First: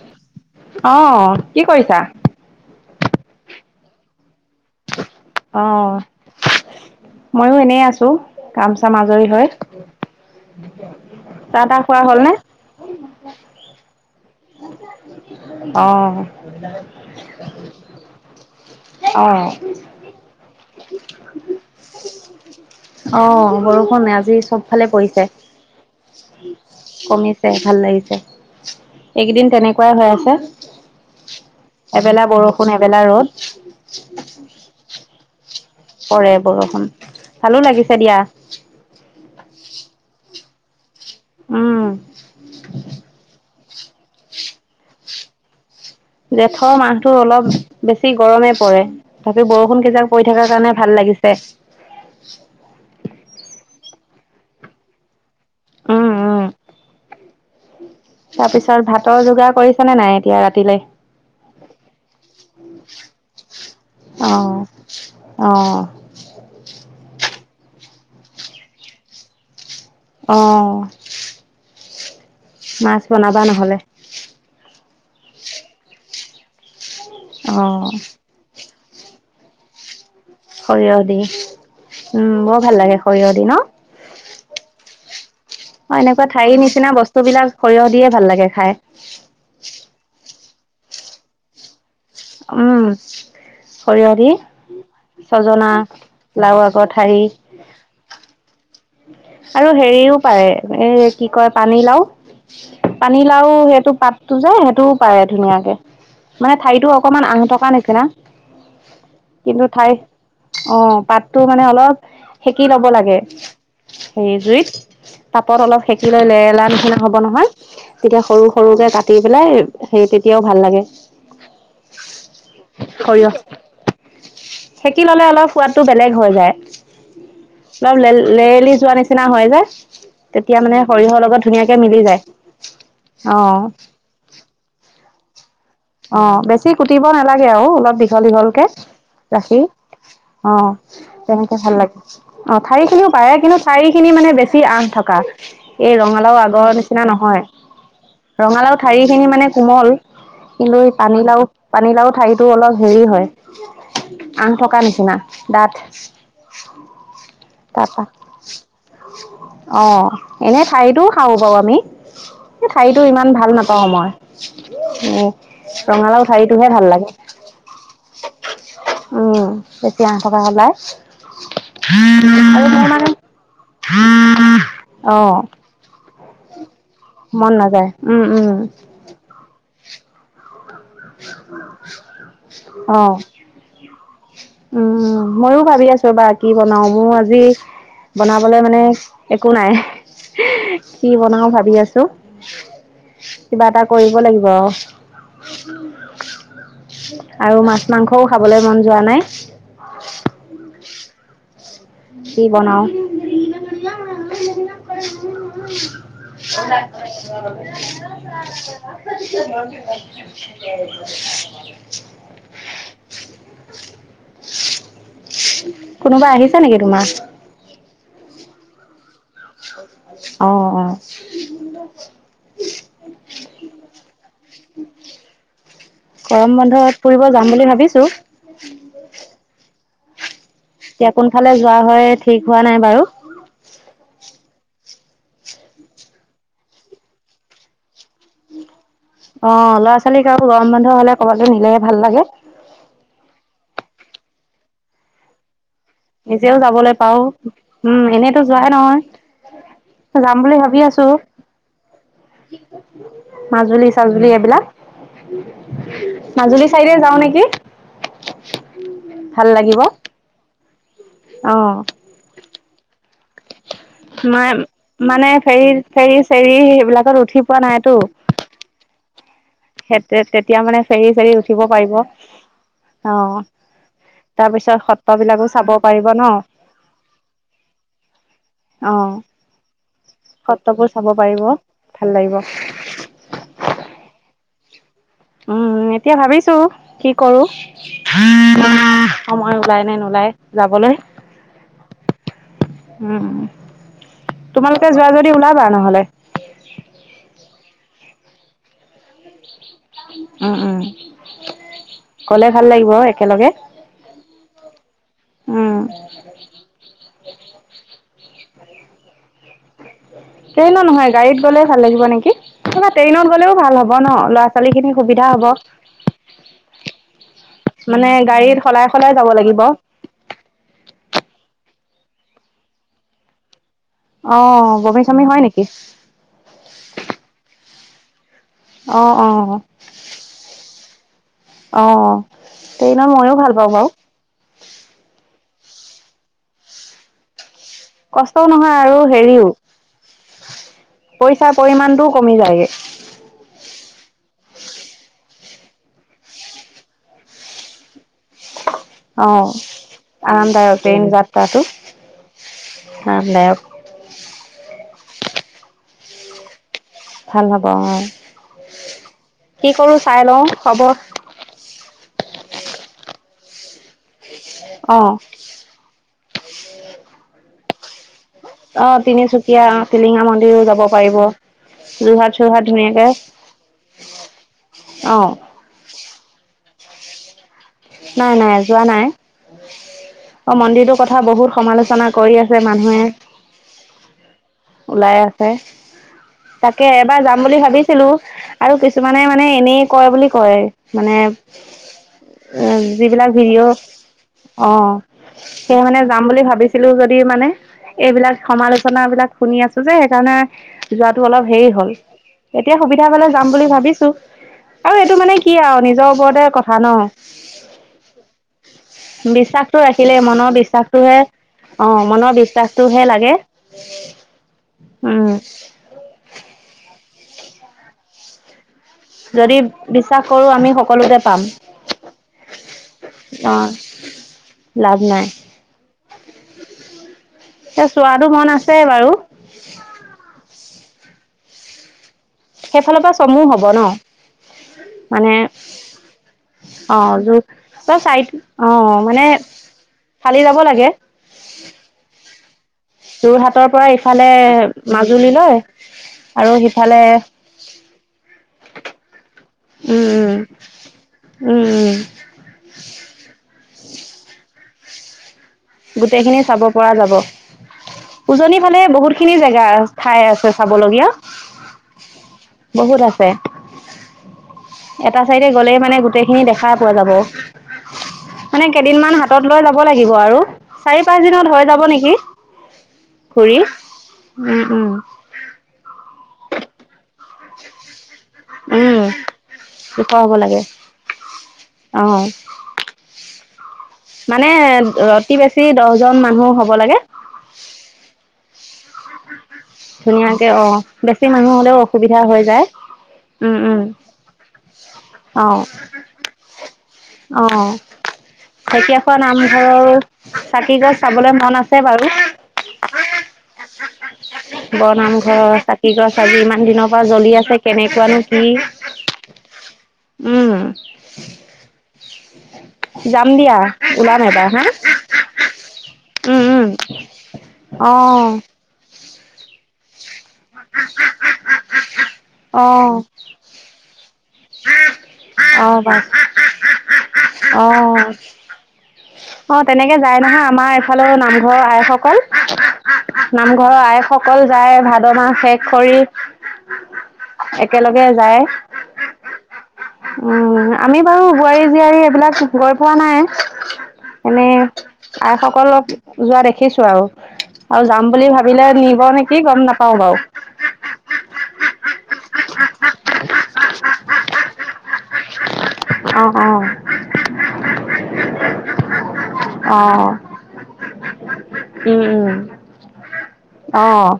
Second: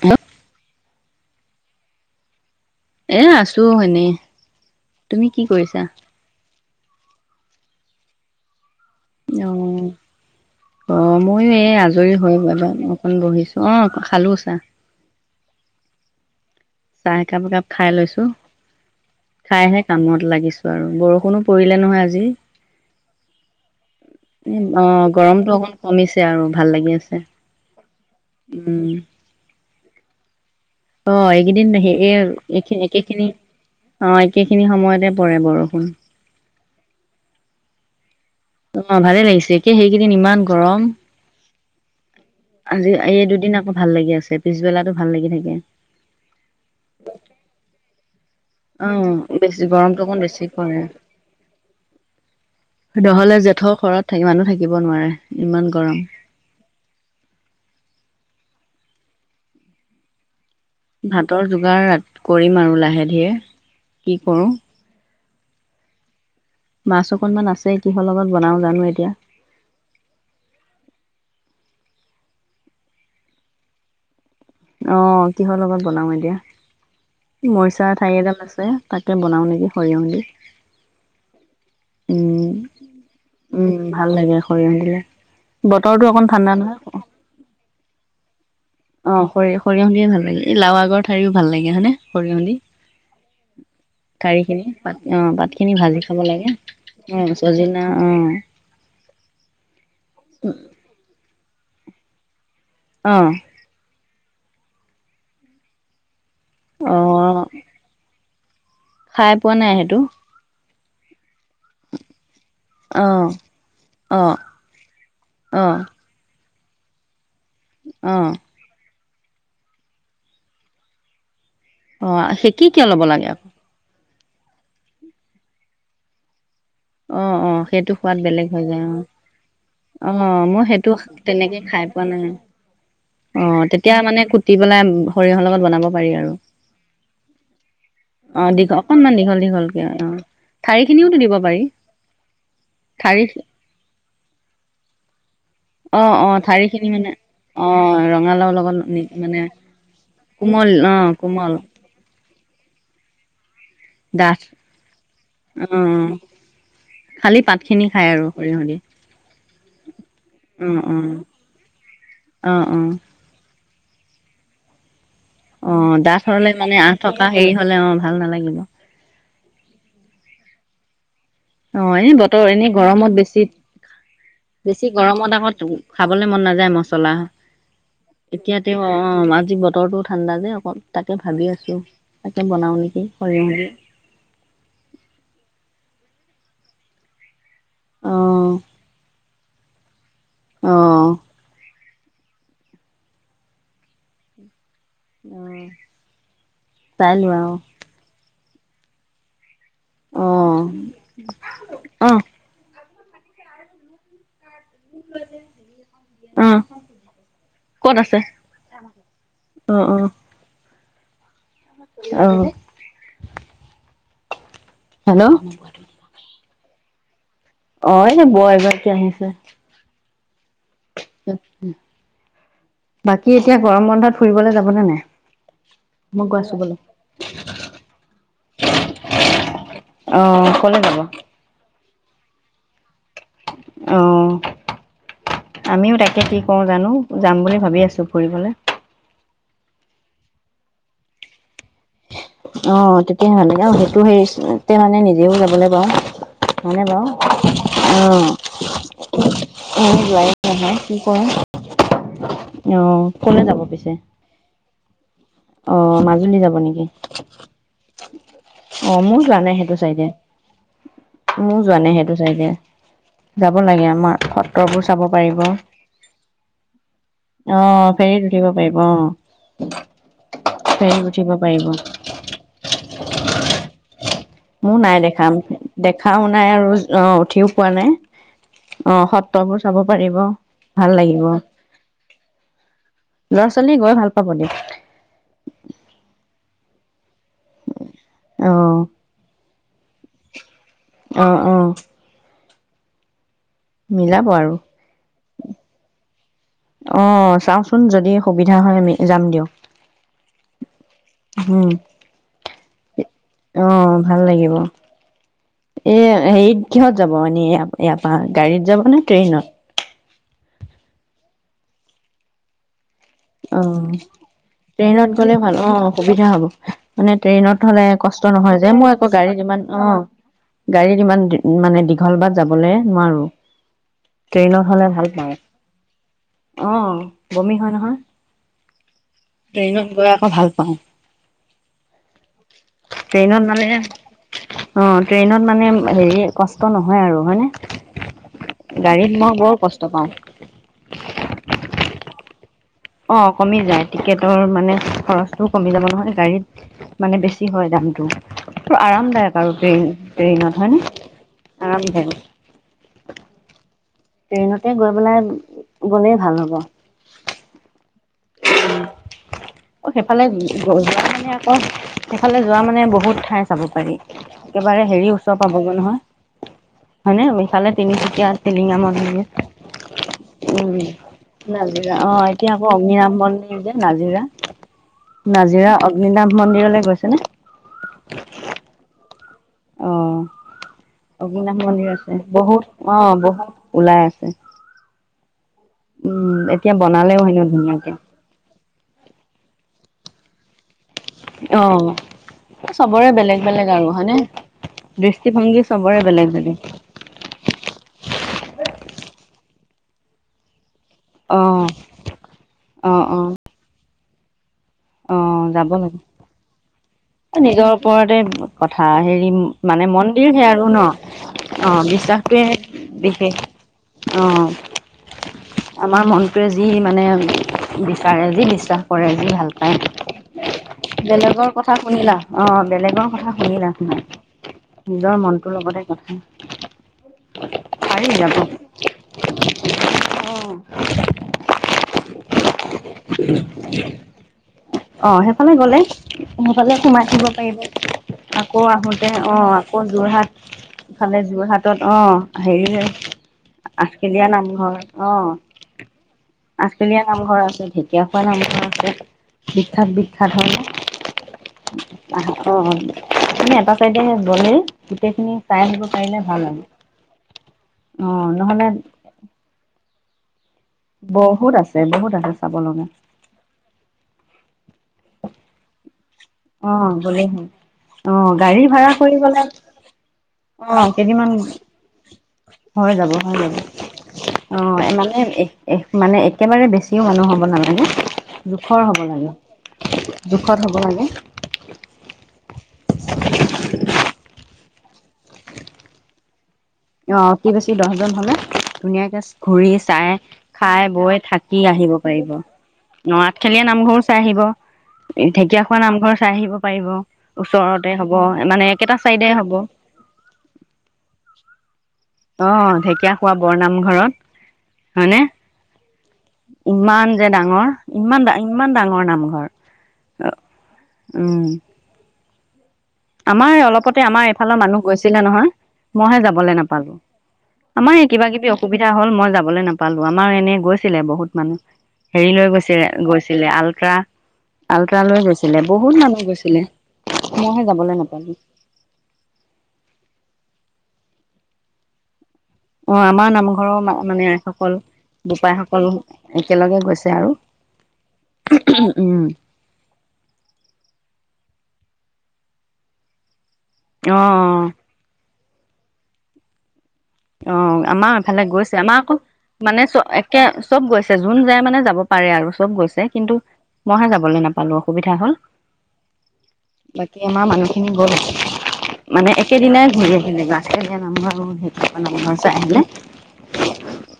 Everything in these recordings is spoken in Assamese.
কিনো আহ', কি কৰিছা? এ', আছো এনে। তুমি কি কৰিছা? অ'। ময়ো এনেই আছো কাম চাম আজৰি হৈ। অ অ ময়ো চাহ এই তাহ খোৱা আজৰি হ'লনে? হৈ বব অকণ বহিছো অ খালোঁ চা [inaudible] খাইহে কামত লাগিছে আৰু বৰষুণো পৰিলে নহয় আজি অ', বৰষুণ আজি অ চবফালে পৰিছে গৰমতটো অকণ কমিছে আৰু ভাল লাগি আছে কমিছে ভাল উম কোৱা হৈ আছে অ এইকেইদিন এই এবেলা বৰষুণ এইখিন এবেলা একে খিনি ৰ'দ অ একে খিনি সময়তে পৰে বৰ কৰেৰে বৰষুণ ভালো লাগিছে দিয়া অ ভালে লাগিছে ক সেইকেইদিন ইমান গৰম উম, আজি এই দুদিন আকৌ ভাল লাগি আছে পিছবেলাতো ভাল লাগি থাকে জেঠৰ মাহতটো অলপ বেছি গৰমে অ আজি বেছি বৰষুণ গৰমটো কেইজাক অকণ পৰি বেছি থকাৰ কাৰণে পৰে ভাল লাগিছে যেথৰ ঘৰত থ মানুহ থাকিব নোৱাৰে ইমান গৰম উম, উম, পিছত ভাত যোগাৰ কৰিছে নে নাই এতিয়া ৰাতি ভাতৰ যোগাৰ কৰিম আৰু লাহে আহে ধিয়ে অ অঁ মাছ অকণমান আছে কিহৰ লগত বনাওঁ জানো এতিয়া আহ মাছ বনাবা নহলে অ কিহৰ লগত বনাও এতিয়া মৰিচা অ', ঠাই এডাল আছে তাকে বনাওঁ নেকি সৰিয়হ দি সৰিয়হ দি উম বৰ ভাল লাগে সৰিয়হ দি ন হয় সৰিয়হ দিলে অ বতৰটো অকণ এনেকুৱা ঠাণ্ডা ঠাৰি নহয় নিচিনা বস্তু বিলাক সৰিয়হ দিয়ে ভাল লাগে খাই অ সৰি সৰিয়হ দিয়ে ভাল এই লাৱ আকৰ ঠাৰিও ভাল লাগে হয়নে সৰিয়হ দি উম, সৰিয়হ দি কাৰীখিনি পাত অঁ ছজনা পাতখিনি ভাজি খাব লাগে লাও আগৰ ঠাৰি অঁ চজিনা অঁ আৰু হেৰিও পাৰে এ কি কয় পানী লাও অ পানীলাও সেইটো পাত তটো যে সেইটোও পাৰে ধুনীয়াকে মানে ঠাইতো অ অকণমান অ আহ থকা নিছিনা খাই পোৱা কিন্তু নাই ঠাই সেইটো অ পাতটো মানে অলপ সেকি ল'ব লাগে অ', সেই অ', জুইত তাপত অলপ অ', সেকি লৈ লৈ লেৰেলা নিচিনা হ'ব নহয় তেতিয়া অ', সৰু সৰুকে কাটি দি পেলাই সেই তেতিয়াও ভাল লাগে অ সেকি কিয় ল'ব লাগে সৰিয়হ আকৌ সেকি ললে অলপ সোৱাদটো বেলেগ হৈ যায় অ অ সেইটো অলপ লে সোৱাদ বেলেগ হৈ লেৰেলি যায় যোৱা অ', নিচিনা হয় যে অ', তেতিয়া মই মানে সেইটো সৰিয়হৰ লগত তেনেকে ধুনীয়াকে খাই মিলি পোৱা নাই যায় অ তেতিয়া মানে কুটি পেলাই সৰিয়হৰ লগত বনাব পাৰি অ আৰু বেছি কুটিব নালাগে আৰু অলপ দীঘল অ', দীঘলকে দীঘল অকনমান দীঘল ৰাখী দীঘলকে অ ঠাৰি খিনিওতো দিব পাৰি তেনেকে ভাল লাগে অ ঠাৰি খিনিও পাৰে কিন্তু ঠাৰি খিনি মানে বেছি আঠ থকা এই অ অ ৰঙালাও ঠাৰি আগৰ খিনি নিচিনা মানে নহয় অ ৰঙালাওৰ ৰঙালাও লগত মানে কোমল অ', পানী লাও কোমল পানী লাও ঠাইতো অলপ হেৰি হয় ডাঠ আন থকা নিচিনা দাঠ অ', খালি পাত খিনি তাৰ খাই আৰু সৰিয়হ দি আহ এনে অ', ঠাৰিটোও অ', খাওঁ বাৰু আমি অ', এই অ', ঠাৰিতটো ইমান ভাল নাপাব অ মই উম অ' ডাঠ ৰঙালাও হ'লে ঠাৰিটোহে মানে ভাল আঠ লাগে থকা হেৰি হ'লে অ' ভাল নালাগিব। উম বেছি আগ থকা ওলাই [inaudible] অ এনে বতৰ আৰু এনে মোৰ মানে গৰমত বেছি বেছি অ গৰমত আকৌ খাবলৈ মন নাযায় ন মচলা মন নাযায় উম উম এতিয়া তেওঁ অ আজি বত বতৰটো ঠাণ্ডা যে অকণ তাকে ভাবি আছোঁ তাকে বনাওঁ অ নেকি কৰি মেলি উম ময়ও ভাবি আছো বা কি বনাও মোৰ আজি অ' বনাবলে মানে একো নাই কি অ' অ' বনাও ভাবি আছো কিবা এটা কৰিব লাগিব চাই লোৱা অ' আৰু মাছ মাংসও খাবলৈ মন যোৱা নাই অঁ [inaudible] কি বনাও অ' নৰীয়াত ক'ত আছে বনিয়াম অ' [inaudible] অ' উ অ' হেল্ল' কোনোবা আহিছে নেকি তোমাৰ অঅঁ এনে বৌ এগৰাকী আহিছে হয় বাকী এতিয়া গৰম বন্ধত ফুৰিবলৈ যাবনে নাই মই গৈ গৰম আছো বলোক বন্ধত ফুৰিব যাম বুলি ভাবিছো অঁ এতিয়া কোনফালে যোৱা হয় ঠিক হোৱা নাই বাৰু অঁ আমিও তাকে কি কৰো জানো যাম বুলি ভাবি আছো ফুৰিবলে অঁ ল'ৰা ছোৱালীক আৰুো গৰম বন্ধ হলে ক'বালে নিলেহে ভাল লাগে অঁ তেতিয়াই লাগে সেইটো হেৰি মানে নিজেও যাব লাগে নিজেও যাবলৈ পাও উম এনেইতো যোৱাই নহয় এনেই যোৱাই যাম বুলি নহয় ভাবি কি আছো কৰোঁ। ক'লৈ যাব মাজুলী পিছে? চাজুলি এইবিলাক অঁ মাজুলী যাব নেকি চাইডে যাওঁ নেকি অঁ মোৰ যোৱা ভাল নাই সেইটো লাগিব চাইডে অ মোৰ যোৱা নাই সেইটো চাইডে যাব লাগে আমাৰ মই সত্ৰবোৰ চাব মানে পাৰিব অঁ ফেৰী ফেৰী চেৰী সেইবিলাকত উঠি পোৱা ফেৰীত উঠিব পাৰিব অঁ সেত তে তেতিয়া মানে ফেৰি চেৰি উঠিব পাৰিব অ মোৰ তাৰপিছত নাই দেখা সত্ৰবিলাকো মো চাব পাৰিব ন? দেখাও নাই আৰু অ উঠিও পোৱা নাই আহ অ', সত্ৰবোৰ চাব পাৰিব সত্ৰবোৰ ভাল চাব লাগিব। পাৰিব। ভাল লাগিব। ল'ৰা ছোৱালীয়ে গৈ ভাল পাব দে উম এতিয়া ভাবিছো কি কৰো সময় ওলাই নে নুলাই অহঁ অহ উম মিলাব আৰু তোমালোকে যোৱা যদি ওলাবা নহ'লে। অ চাওচোন যদি সুবিধা হয় আমি যাম দিয়ক উম উম উম কলে ভাল লাগিব হয় অ ভাল লাগিব উম, এ হেৰিত কিহত যাব আপ আপ গাড়ীত যাবনে ট্ৰেইনত ট্ৰেইনত নহয় গাড়ীত গলে ভাল লাগিব নেকি কিবাত অ ট্ৰেইনত সুবিধা গলে হ'ব। ভাল অ সুবিধা হ'ব মানে ট্ৰেইনত হলে মানে কষ্ট গাড়ীত নহয় যে সলাই মই আকৌ সলাই যাব গাড়ীত লাগিব। যিমান অ গাড়ীত যিমান মানে দিগ দীঘল বাদ যাবলৈ নোৱাৰো ট্ৰেইনত অ', হলে বমি ভাল চমি হয় নেকি? পায় অ বমি হয় নহয়। অ', ট্ৰেইনত গৈ আকৌ ভাল পাওঁ অহ ট্ৰেইনত মইয়ো ভাল পাওঁ বাওঁ অ' ট্ৰেইনত মানে হেৰি কষ্ট নহয় আৰু হয়নে কষ্টও নহয় আৰু গাড়ীত মই হেৰিও বৰ কষ্ট পাওঁ। পইচাৰ পৰিমমানটোও কমি যায়গে অ' কমি যায় টিকেটৰ মানে খৰচটোও কমি যাব নহয় গাড়ীত মানে বেছি হয় দামটো অ আৰামদায়ক আৰু ট্ৰেইন ট্ৰেইনত হয়নে? আৰামদায়ক ট্ৰেইন যাত্ৰাটো আৰামদায়ক। আৰামদায়ক ট্ৰেইনতে গৈ বেলাই গ'লেই ভাল হ'ব ভাল হ'ব অ', কি কৰোঁ চাই সেইফালে লওঁ খবৰ যোৱা মানে আকৌ এইফালে যোৱা মানে বহুত ঠাই চাব পাৰি একেবাৰে হেৰি অ', ওচৰ পাবগৈ নহয় হয় নে বিশালে তিনিচুকীয়াত অ তিনিচুকীয়া টিলিঙা মন্দিৰো উম যাব পাৰিব যোৰহাট চোৰহাট ধুনীয়া নাম মি যে নাজিৰা অ', নাজিৰা মিনাম মন্দিৰলৈ গৈছে নে নাই নাই যোৱা নাই অ অ মন্দিৰটোৰ কথা বহুত অগ্নিনাভ মন্দিৰ সমালোচনা কৰি আছে বহুত অ মানুহে বহুত ওলাই আছে ওলাই আছে উম এতিয়া তাকে এবাৰ বনালেও যাম হেনো বুলি ধুনীয়াকে ভাবিছিলো আৰু কিছুমানে মানে এনেই কয় বুলি কয় মানে অ চবৰে যিবিলাক বেলেগ ভিডিঅ' বেলেগ আৰু হয়নে অ দৃষ্টিভংগী সেই মানে চবৰে যাম বেলেগ বুলি বেলেগ ভাবিছিলো যদি মানে এইবিলাক সমালোচনা বিলাক শুনি আছো যে সেইকাৰণে যোৱাতটো অ অলপ হেৰি হল এতিয়া অ সুবিধা অ পাললে যাম বুলি ভাবিছো [unintelligible] আৰু অ এইটো মানে কি যাব আৰু লাগে নিজৰ ওপৰতে কথা ন নিজৰ ওপৰতে কথা হেৰি বিশ্বাসটো মানে ৰাখিলে মন্দিৰ হে মনৰ আৰু ন বিশ্বাসটোহে অ মনৰ বিশ্বাসটোৱে বিশ্বাসটোহে লাগে বিশেষ অ উম আমাৰ মনটোৱে যি মানে বিচাৰে যে বিশ্বাস কৰে যি ভাল যদি বিশ্বাস কৰো আমি সকলোতে পাম বেলেগৰ কথা শুনিলা অ বেলেগৰ কথা অ শুনিলা লাভ নিজৰ নাই মনটোৰ লগতে কথা এ পাৰি চোৱাটো যাব মন আছে বাৰু [unintelligible] সেইফালৰ পৰা চমু হব ন অ মানে সেইফালে গ'লে সেইফালে সোমাই অ', দিব যোৰ পাৰিব ত চাইড আকৌ আহোতে মানে অ আকৌ যোৰহাট ফালি যাব লাগে ইফালে যোৰহাটত অ হেৰি যে যোৰহাটৰ পৰা আঠখেলীয়া ইফালে নামঘৰ অ মাজুলীলৈ আৰু সিফালে আঠখেলীয়া নামঘৰ উম, আছে ঢেকীয়াখোৱা নামঘৰ [unintelligible] বিখ্যাত বিখ্যাত উম, হলে ন উম, উম, আহ অ তুমি এটা চাইডে বলে গোটেই খিনি গোটেই খিনি চাব পৰা যাব অ উজনি নহ'লে ফালে বহুত খিনি জেগা ঠাই আছে চাবলগীয়া বহুত আছে বহুত আছে চাব লগা বহুত আছে এটা চাইডে গ'লে মানে গ গোটেইখিনি অ দেখাই পোৱা যাব গ'লেই হ'ল অ গাড়ী মানে ভাড়া কেইদিনমান কৰি গ'লে হাতত লৈ যাব লাগিব আৰু অ চাৰি পাঁচ কেইদিনমান দিনত হৈ যাব নেকি। হৈ যাব হৈ যাব ঘূৰি অ উম, উম, মানে মানে একেবাৰে বেছিও মানুহ হ'ব নালাগে জোখৰ উম, হ'ব লাগে জোখত হ'ব লাগে অ মানে অতি বেছি দহজন মানুহ হব লাগে অ অতি বেছি দহজন হলে ধুনীয়াকে ঘুৰি চাই ধুনীয়াকে অ খাই বৈ বেছি মানুহ থাকি হ'লেও আহিব অসুবিধা পাৰিব হৈ যায় ন উম আঠখেলীয়া উম নামঘৰো চাই আহিব অ ঢেকীয়াখোৱা নামঘৰ চাই আহিব পাৰিব অ ওচৰতে হব মানে একেটা ঢেকীয়াখোৱা চাইডে হব নামঘৰৰ চাকি গছ চাবলৈ মন আছে বাৰু অ' ঢেকীয়া খোৱা বৰনামঘৰত। হয়নে বৰনামঘৰ চাকি গছ আজি ইমান দিনৰ পৰা যে জ্বলি আছে ডাঙৰ কেনেকুৱানো ইমান ডা কি ইমান ডাঙৰ নামঘৰ উম, উ, উম আমাৰ অলপতে আমাৰ এইফালৰ মানুহ গৈছিলে নহয় মইহে উম যাবলৈ উম নাপালো অ আমাৰ কিবা কিবি অসুবিধা হ'ল মই যাবলৈ নাপালো। আমাৰ এনেই গৈছিলে বহুত মানুহ। হেৰি লৈ অ গৈছিল গৈছিলে আল্ট্ৰা। আল্ট্ৰা লৈ গৈছিলে অ বহুত বাছ মানুহ গৈছিলে অ মই। যাবলৈ নাপালো। অ' তেনেকে যায় নহয় আমাৰ এফালে নামঘৰৰ আইসকল। অ 'আমাৰ নামঘৰৰ মানে যায় আইসকল ভাদ মাহ শেষ বোপাই সকল কৰি একেলগে গৈছে আৰু। একেলগে যায়। উম উম উম আমি বাৰু বোৱাৰী জীয়াৰী এইবিলাক গৈ পোৱা নাই। অ অ এনেই আই সকল। অলপ যোৱা দেখিছোঁ আৰু। অ' আৰু যাম আমাৰ বুলি এফালে ভাবিলে গৈছে আমাৰ নিব আকৌ নেকি গম মানে নাপাও চ বাৰু একে চব গৈছে যোন যায়। মানে যাব পাৰে আৰু চব গৈছে কিন্তু মইহে যাবলৈ নাপালো অসুবিধা হ'ল। অ অ বাকী আমাৰ মানুহ। খিনি গ'ল মানে অ একেদিনাই ঘূৰে যেনিবা উম উম নামঘৰ চাই পিনে। অ'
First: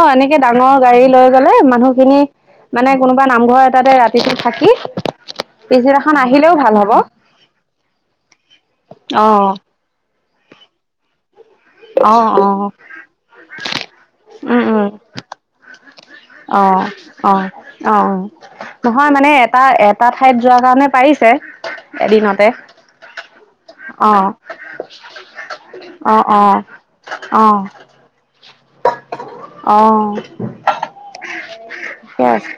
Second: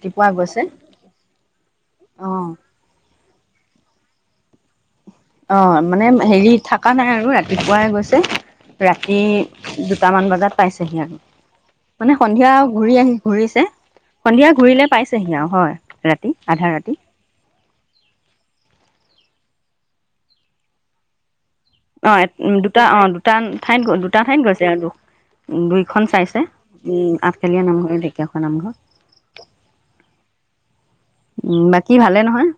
অ' এনেকে গৈছে ডাঙৰ গাড়ী লৈ গলে মানুহখিনি অ' মানে কোনোবা নামঘৰ এটাতে ৰাতি। দিনটো থাকি। অ', মানে পিছদিনাখন হেৰি আহিলেও ভাল হ'ব থকা নাই আৰু ৰাতিপুৱাই গৈছে ৰাতি অ দুটামান বজাত পাইছেহি আৰু। মানে অ অ সন্ধিয়া ঘূৰি আহি ঘুৰিছে সন্ধিয়া উম ঘুৰিলে উম পাইছেহি আৰু হয় ৰাতি আধা অ', ৰাতি। অ', অ', নহয় মানে এটা এটা ঠাইত যোৱাৰ কাৰণে পাৰিছে। অ' এদিনতে দুটা অ' দুটা ঠাইত দুটা অ', ঠাইত গৈছে আৰু দুইখন অ', চাইছে। অ', উম অ', আঠফেলীয়া নামঘৰ ঢেকীয়াখোৱা নামঘৰ। অ' উ বাকী ভালে ঠিকে নহয়। আছে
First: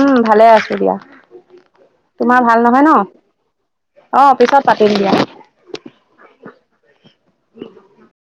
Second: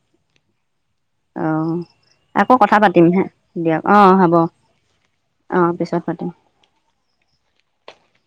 উম ভালে আছো দিয়া। অ' তোমাৰ আকৌ ভাল কথা নহয় ন পাতিম হে দিয়ক অ হ'ব পিছত পাতিম দিয়া। অ পিছত পাতিম। [inaudible]